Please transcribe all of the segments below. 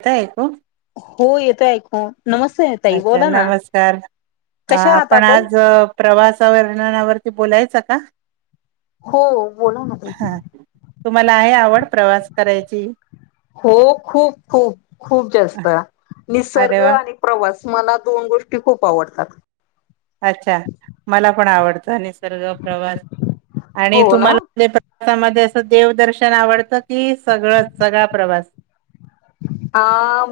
अता येतो. हो येतोय ऐकु. अच्छा नमस्कार कशा आहात आपण आज प्रवासवरणावरती बोलायचं का? हो बोला ना ताई. हा तुम्हाला आहे आवड प्रवास करायची. हो खूप खूप खूप जास्त अरे निसर्ग वा! आणि प्रवास- मला दोन गोष्टी खूप आवडतात अच्छा मला पण आवडतं आणि- सर्व प्रवास आणि हो ना तुम्हाला- प्रवासामध्ये असं देवदर्शन आवडतं की सगळंच सगळा प्रवास अ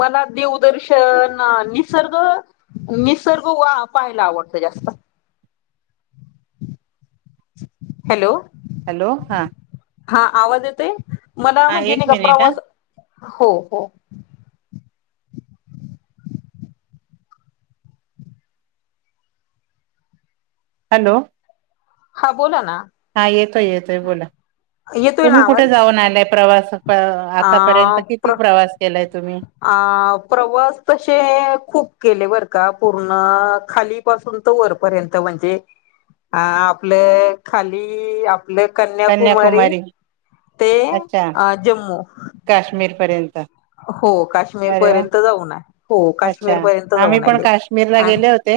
मला देवदर्शन निसर्ग- निसर्ग वा पाहायला आवडत जास्त- हॅलो हॅलो हा हा आवाज येतोय मला हा म्हणजे एक नाही मिनिट हा. प्रवास वा हो हो हॅलो हा बोला ना हा येतोय येतोय बोला येतोय तुम्ही ना कुठे आवाज? जाऊन आलाय प्रवास? आतापर्यंत अ प्र किती प्रवास केलाय? तुम्ही? अ प्रवास तसे खूप केले वरती- का पूर्ण खाली पासून तर वरपर्यंत म्हणजे- अ आपलं खाली- आपले कन्याकुमारी ते अच्छा जम्मु काश्मीर पर्यंत- हो काश्मीर अरे वा! पर्यंत जाऊन आले. हो अच्छा काश्मीर पर्यंत आम्ही जाऊन पण काश्मीरला आणि गेले होते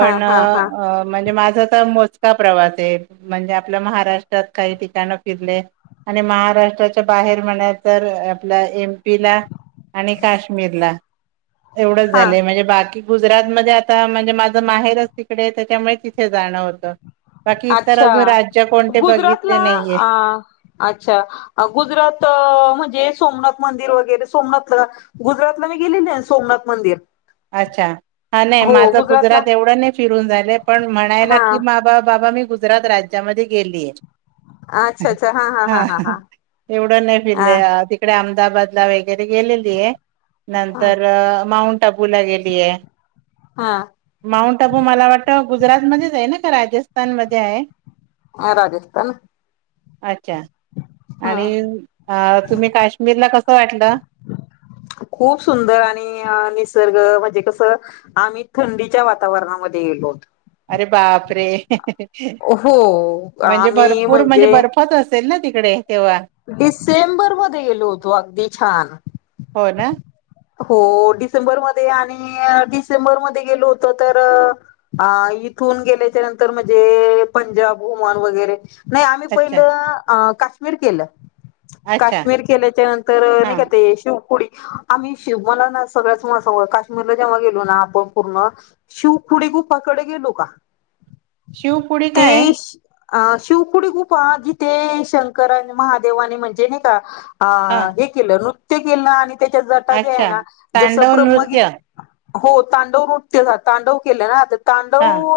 हा हा हा म्हणजे माझ - मोजका प्रवास आहे म्हणजे आपल्या महाराष्ट्रात काही ठिकाण फिरले? आणि महाराष्ट्राच्या बाहेर म्हणा तर आपल्या एम- युपी ला आणि काश्मीर ला. एवढंच हा झालंय म्हणजे बाकी- गुजरात मध्ये आता म्हणजे माझं माहेरच तिकडे त्याच्यामुळे तिथे जाणं होतं. बाकी इतर अच्छा अजून राज्य. कोणते बघितले गुजरातला नाहीये अच्छा गुजरात म्हणजे सोमनाथ- मंदिर वगैरे सोमनाथला गुजरातला मी गेलेले सोमनाथ मंदिर. अच्छा हा नाही हो माझं गुजरातला गुजरात एवढं नाही फिरून झालं पण म्हणायला हा की मा बा बाबा मी. गुजरात राज्यामध्ये गेलीय. हा एवढं नाही फिरले तिकडे आम- अहमदाबाद ला वगैरे गेलेली आहे, हा नंतर माऊंट आबूला गेलीये. हा माऊंट आबू मला वाटत गुजरात मध्येच आहे ना का? राजस्थान मध्ये आहे. अ राजस्थान. अच्छा! अच्छा! आणि हम्म अ तुम्ही काश्मीरला कसं वाटलं? खूप सुंदर आणि निसर्ग म्हणजे कसं आम्ही थंडीच्या वातावरणामध्ये गेलोत. अरे! बाप रे हो म्हणजे आम्ही भरपूर म्हणजे, बर्फच असेल ना त डिसेंबर मध्ये गेलो होतो, अगदी छान! हो ना हो डिसेंबरमध्ये आणि डिसेंबरमध्ये गेलो होतो तर अ इथून गेल्याच्या नंतर म्हणजे पंजाब ओमान वगैरे. नाही आम्ही अच्छा पहिलं काश्मीर केलं. अच्छा काश्मीर केल्याच्या नंतर नाही, हा का ते शिवपुडी. आम्ही शिव मला ना सगळ्याच मण सळं काश्मीरला जेव्हा गेलो ना, आपण पूर्ण शिव पुढे गूप कडे गेलो का? शिव पुढे ते काय? अ शिवकुडी गूपा जिथे शंकरा महादेवाने म्हणजे नाही का? हा ह हे केलं नृत्य केलं ना आणि त्याच्या जटा जे आहे अच्छा ना जसं तांडव ब्रम्हगीत नृत्य हो, तांडव नृत्य तांडव केले ना आता हा तांडव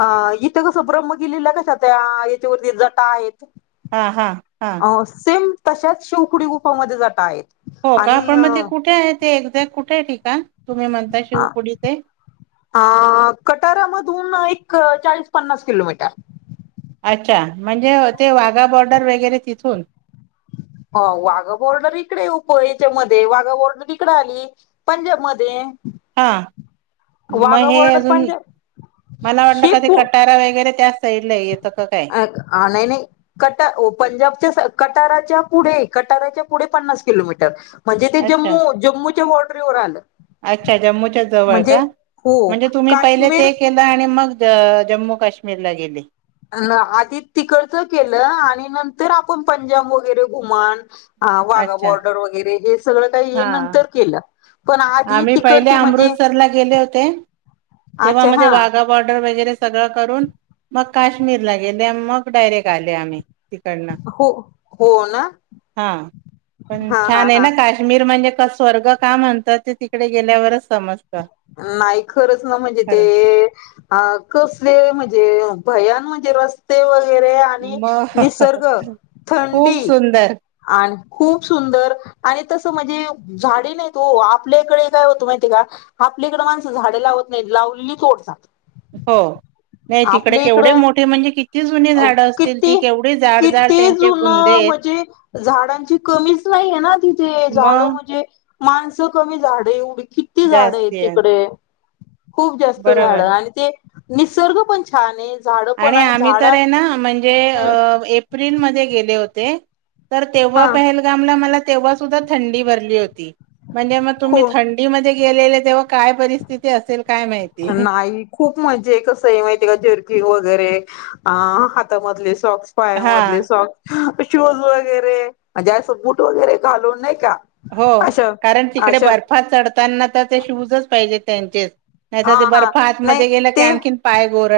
अ इथे कसं ब्रम्ह गिलेलं कशा त्या याच्यावरती जटा आहेत. हा हा हा. अ सेम तशाच शेवकुडी गुफामध्ये जाता आहेत.. हो का, आणि पण मग ते कुठे आहे ते एक्झॅक्ट कुठे आहे ठिकाण? तुम्ही म्हणता हा शिवपुरी ते अ कटारामधून एक. चाळीस पन्नास किलोमीटर. अच्छा! म्हणजे ते वाघा बॉर्डर वगैरे तिथून. ह वाघा बर्डर इकडे उप याच्या मध्ये वाघा बोर्डर इकड आली पंजाब मध्ये. हा. मग हे बॉर्डर अजून पंजाब मला वाटलं ही का ते कटारा वगैरे त्या साईडला येतं का काय अ नाही-नाही कट पंजाबच्या कटारात पुढे कटारच्या पुढे पन्नास किलोमीटर, म्हणजे ते अच्छा जम्मू जम्मूच्या बॉर्डरीवर आलं. अच्छा जम्मूच्या जवळ म्हणजे का हो म्हणजे तुम्ही पहिले काश्मीर ते केलं आणि मग जम्मू काश्मीरला गेली. आधी तिकडचं केलं आणि नंतर आपण पंजाब वगैरे घुमन हा वाघा अच्छा बॉर्डर वगैरे, हे सगळं काही ये हां नंतर केलं. पण आधी आम्ही पहिले तिकडचे म्हणजे अमृतसरला गेले होते, तेव्हा अच्छा म ते हा वाघा बॉर्डर वगैरे सगळं करून मग काश्मीरला गेले, मग डायरेक्ट आले आम्ही. तिकडन हो हो ना हा पण हा हा छान आहे हा ना काश्मीर म्हणजे ते स्वर्ग का म्हणतात ते तिकडे गेल्यावरच समजतं. नाही खरच ना म्हणजे खरं ते अ कसले म्हणजे ते भयान म्हणजे रस्ते व गैरे आणि मग निसर्ग, खूप थंडी सुंदर आणि खूप सुंदर आणि तसं म्हणजे झाडे नाहीत ओ आपल्या ईकडे काय होतो माहितीय का? आपल्याकडं माणसं झाडें लावत नाहीत लावलेली तोडतात. हो. नाही तिकडे आपल्या केवढे इकडं मोठे म्हणजे किती जुने अ झाड असतील ती किती केवढी जाड जाड किती त्यांचे जुन बुंदे आहेत म्हणजे झाडांची कमीच नाहीये ना तिथे झाडं मग म्हणजे माणसं कमी झाड एवढी किती झाडं आहे जास्ती आहेत तिकडे. खूप जास्त झाड बरोबर आणि ते निसर्ग पण छान आहे, झाडं पण आणि आम्ही झाड तर आहे म्हणजे एप्रिल मध्ये गेले होते. तर तेव्हा हा पहेलगामला मला तेव्हा सुद्धा थंडी भरली होती. म्हणजे मग तुम्ही हो थंडीमध्ये गेलेले तेव्हा काय परिस्थिती असेल काय माहिती नाही खूप मजे कसंय माहिती आहे का? जर्कीन वगैरे आ हातामधले सॉक्स, हा पायामधले सॉक्स शूज वगैरे म्हणजे, असं बूट वगैरे घालून नाही का? हो अशा कारण तिकडे अशा बर्फात चढताना, तर ते शूजच पाहिजे त्यांचे नाही हा तर ते हा बर्फ नाही आतमध्ये गेलं की, ते आणखीन पाय गोर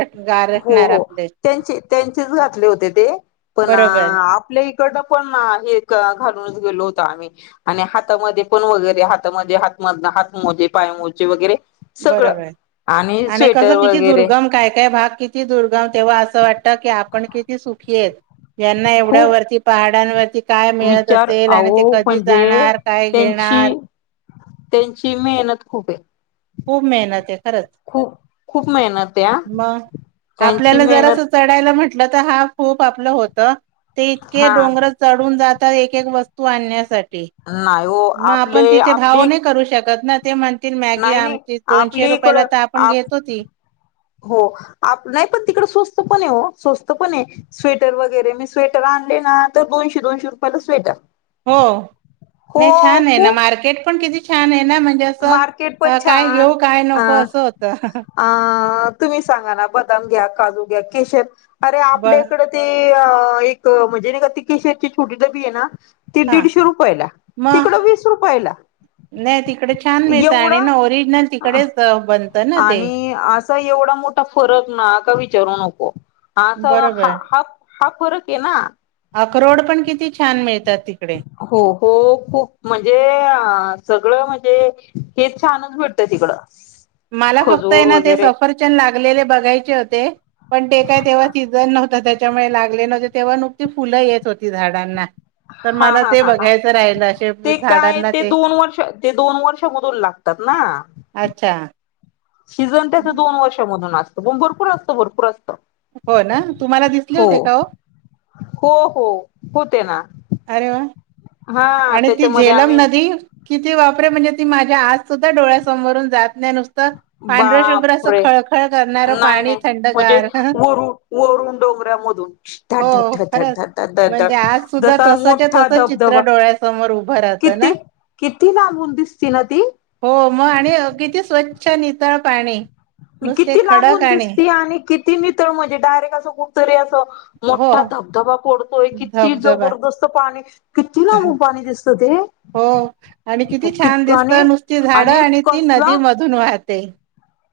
हो हो, त्यांचे त्यांचेच घातले होते ते, पण बरोबर आपले इकड पण हे घालून गेलो होतो आम्ही आणि हातामध्ये पण वगैरे हातामध्ये हात मदनं हात मोजे, पाय मोजे वगैरे सगळं बरोबर आणि स्वेटर कसं किती वगैरे दुर्गम काय भाग ग किती दुर्गम तेव्हा असं वाटतं की, आपण किती सुखी हायेत? यांना एवढ्या खूप वरती पहाडांवरती काय मिळत विचार असेल आणि ते कधी जाणार, काय घेणार ची, त्यांची मेहनत खूप आहे. खूप मेहनत ए. खरच, खूप खूप मेहनत आहे मग त्यांची आपल्याला जरासं मेहनत चढायला म्हंट ल, तर हा खूप आपलं होतं, ते इतके हा डोंगर चढून जात त्या एक एक वस्तू आणण्यासाठी, नाही हो मग आपण आपले तिथे भाव आपली नाही करू शकत ना. ते म्हणतील, मॅगी नाही नाही आमची दोनशे आपली रुपयाला इकडं तर, आपण आप घेतो ती हो आ नाही पण, तिकडं स्वस्त पण हाय ओ. स्वस्त पण हाय, स्वेटर वगैरे मी स्वेटर आणले ना, तर दोनशे, दोनशे रुपयाला स्वेटर. हो हो नाही, छान आहे ना खूप मार्केट, पण किती छान आहे ना? म्हणजे असं मार्केट पण काय घेऊ, छान काय अ नको असं होतं. अ तुम्ही सांगा ना, बदाम घ्या काजू घ्या केशर अरे! बर आपल्याकडे ते एक म्हणजे नाही, का केशरची ती छोटी डबी ये ना. ती हा. दीडशे रुपयला मग तिकडं वीस रुपयला. नाही तिकडे छान मिळतं एवढा आणि ना ओरिजनल तिकडेच अ, बनतं ना ते. आणि असा एवढा मोठा फरक नाही. हा का विचारू नको, हा बरोबर. हा हा फरक आहे ना. अक्रोड पण किती छान! मिळतात ते हो हो खूप म्हणजे अ सगळं म्हणजे हेच छानच भेटतं तिकडं. मला फक्त आहे खजूर ना, ते वगैरे सफरचंद लागलेले बघायचे होते. पण ते काय तेव्हा सीझन नव्हतं, त्याच्यामुळे लागले नव्हते तेव्हा नुकती फुलं येत होती झाडांना. तर हा मला हा ते हा हा बघायचं राहिलं असे ते काय, झाडांना ते दोन वर्ष ते दोन वर्ष मधून लाग तात ना. अच्छा! सीजन त्याचं दोन वर्षामधून असतं पण भरपूर असतं भरपूर असतं. हो ना, तुम्हाला दिसले होते का हो? हो हो होते ना. अरे! वा हा आणि ती त्याच्यामध्ये झेलम आम्ही नदी किती बापरे! म्हणजे ती माझ्या आज सुद्धा डोळ्या समोरून जात नुसतं पांढरं शुभ्र असं बापरे खळखळ करणारं नाही पाणी नाही म्हणजे थंडगार. वरून वरून डोंगरामधून धड हो धड धड खरंच धड धड धड धड म्हणजे धड आज सुद्धा जसा तसं च्या मोठा तसं चित्र धबधबा डोळ्यास समोर उभ राहतं ना किती किती लांबून दिसती ना ती हो, मग आणि कि स्वच्छ नितळ पाणी. नुसते किती खडक लांबून दिसती आणि किती नितळ म्हणजे, डायरेक्ट असं कुठतरी असं हो मोठा धबधबा होय. किती धबधबा जबरदस्त पाणी किती लांबून पाणी दिसतं. ते हो आणि किती छान कित आणि दिसतं नुसती झाडं आणि ती नदी मधून वाहते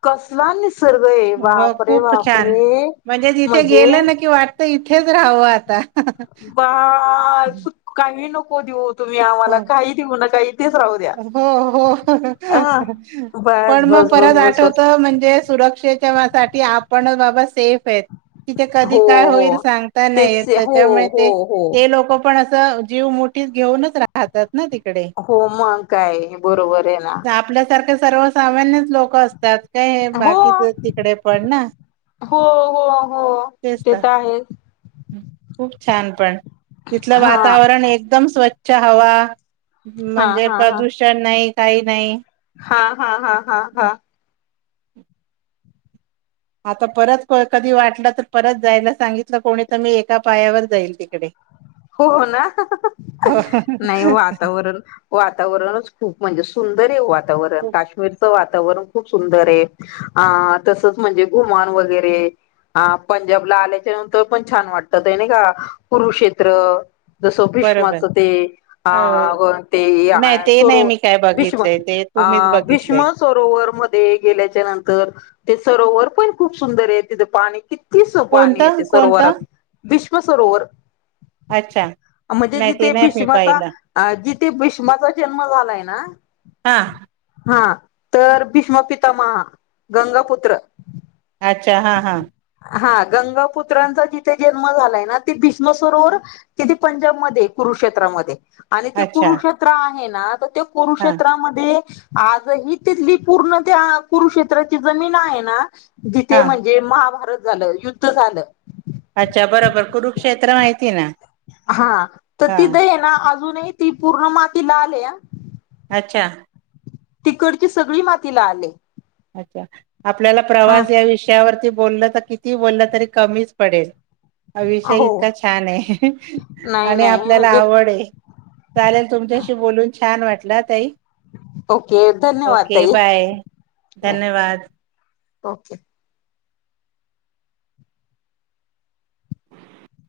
कसला निसर्ग आहे [unintelligible] ब बापरे खूप छान बापरे म्हणजे तिथे म्हणजे गेलं ना कि वाट तर इथेच राहावं आता बा काही नको देऊत. तुम्ही आम्हाला हो काही ठऊ नका इथेच राहू द्या हो हो अ बस पण बस.. बस परत बस बस आठवत म्हणजे सुरक्षेच्या साठी आपणच बाबा सेफ आहेत.. तिथे कधी हो काय हो होईल सांगता नाही तेच हो त्याच्यामुळे हो ते हो ते लोक पण अस... जीव मोठी घेऊनच राहतात.. ना तिकडे. हो मग काय बरोबर आहे ना.. सारख सर्वसामान्यच लोक असतात काय हो बाकीच तिकडे पण ना.. हो हो हो ते तर आहे.. खूप छान पण तिथलं हा वातावरण एकदम स्वच्छ हवा... हा म्हणजे हा हा प्रदूषण नाही काही नाही.... हा हा हा हा हा. आता परत कधी वाटलं तर परत जायला सांगितलं कोणी तर मी एका पायावर जाईल तिकडे... हो ना हो नाही वातावरण वातावरणच खूप म्हणजे सुंद... वातावरण काश्मीरचं.. वातावरण खूप सुंदर आहे अ तसच म्हणजे घुमान वगैरे. हा पंजाबला आल्याच्या नंतर पण छान वाटत आहे ना का कुरुक्षेत्र. जसं बरोबर भ्रीष्माचं ते अ अग ते नाही ते नाही सरो मी काय भीषम. बघितलंय ते अ तुम्हीच बघितलंय भीष्म सरोवर मध्ये गेल्याच्या नंतर ते सरोवर पण खूप सुंदर आहे तिथे पाणी किती पाणी कोणतं येते कोणतं सरोवरात वि सरोवर अच्छा म्हणजे नाही ते जिथे नाही मी भीष्माचा पाहिलं जि ते भीष्माचा जन्म झालाय ना... हां! हा तर भीष्मपितमा गंगापुत्र! अच्छा हा हा! हा गंगा पुुत्रांचा जिथे जन्म झालाय ना त भीष्मसरोवर तिथे पंजाबमध्ये कु... करुक्षेत्रामध्ये आणि ते अच्छा कुरुक्षेत्र आहे ना तर ते हा कुरुक्षेत्रामध्ये.. आजही तिथली पूर्ण त्या करुक्षेत्राची जमीन आहे ना.. हा ते म्हणजे महाभारत झालं युद्ध झालं... अच्छा बरोबर कुरुक्षेत्र माहिती आहे ना.. हा तर हा ती तेथे हे ना अजूनही ती पूर्ण मातीला लाल.. अच्या तिकडची सगळी मातीला लाल हे. अच्छा आपल्याला प्रवास या विषयावरती बोललं तर किती बोललं तरी कमीच पडेल.. अ विषय हो इतका छान आहे नाही आणि नाही आपल्याला म्हणजे आवड आहे... चालेल तुमच्याशी बोलून छान वाटला तई... ओके धन्यवाद ओके ताई बाय बाय धन्यवाद ओके.. [unintelligible]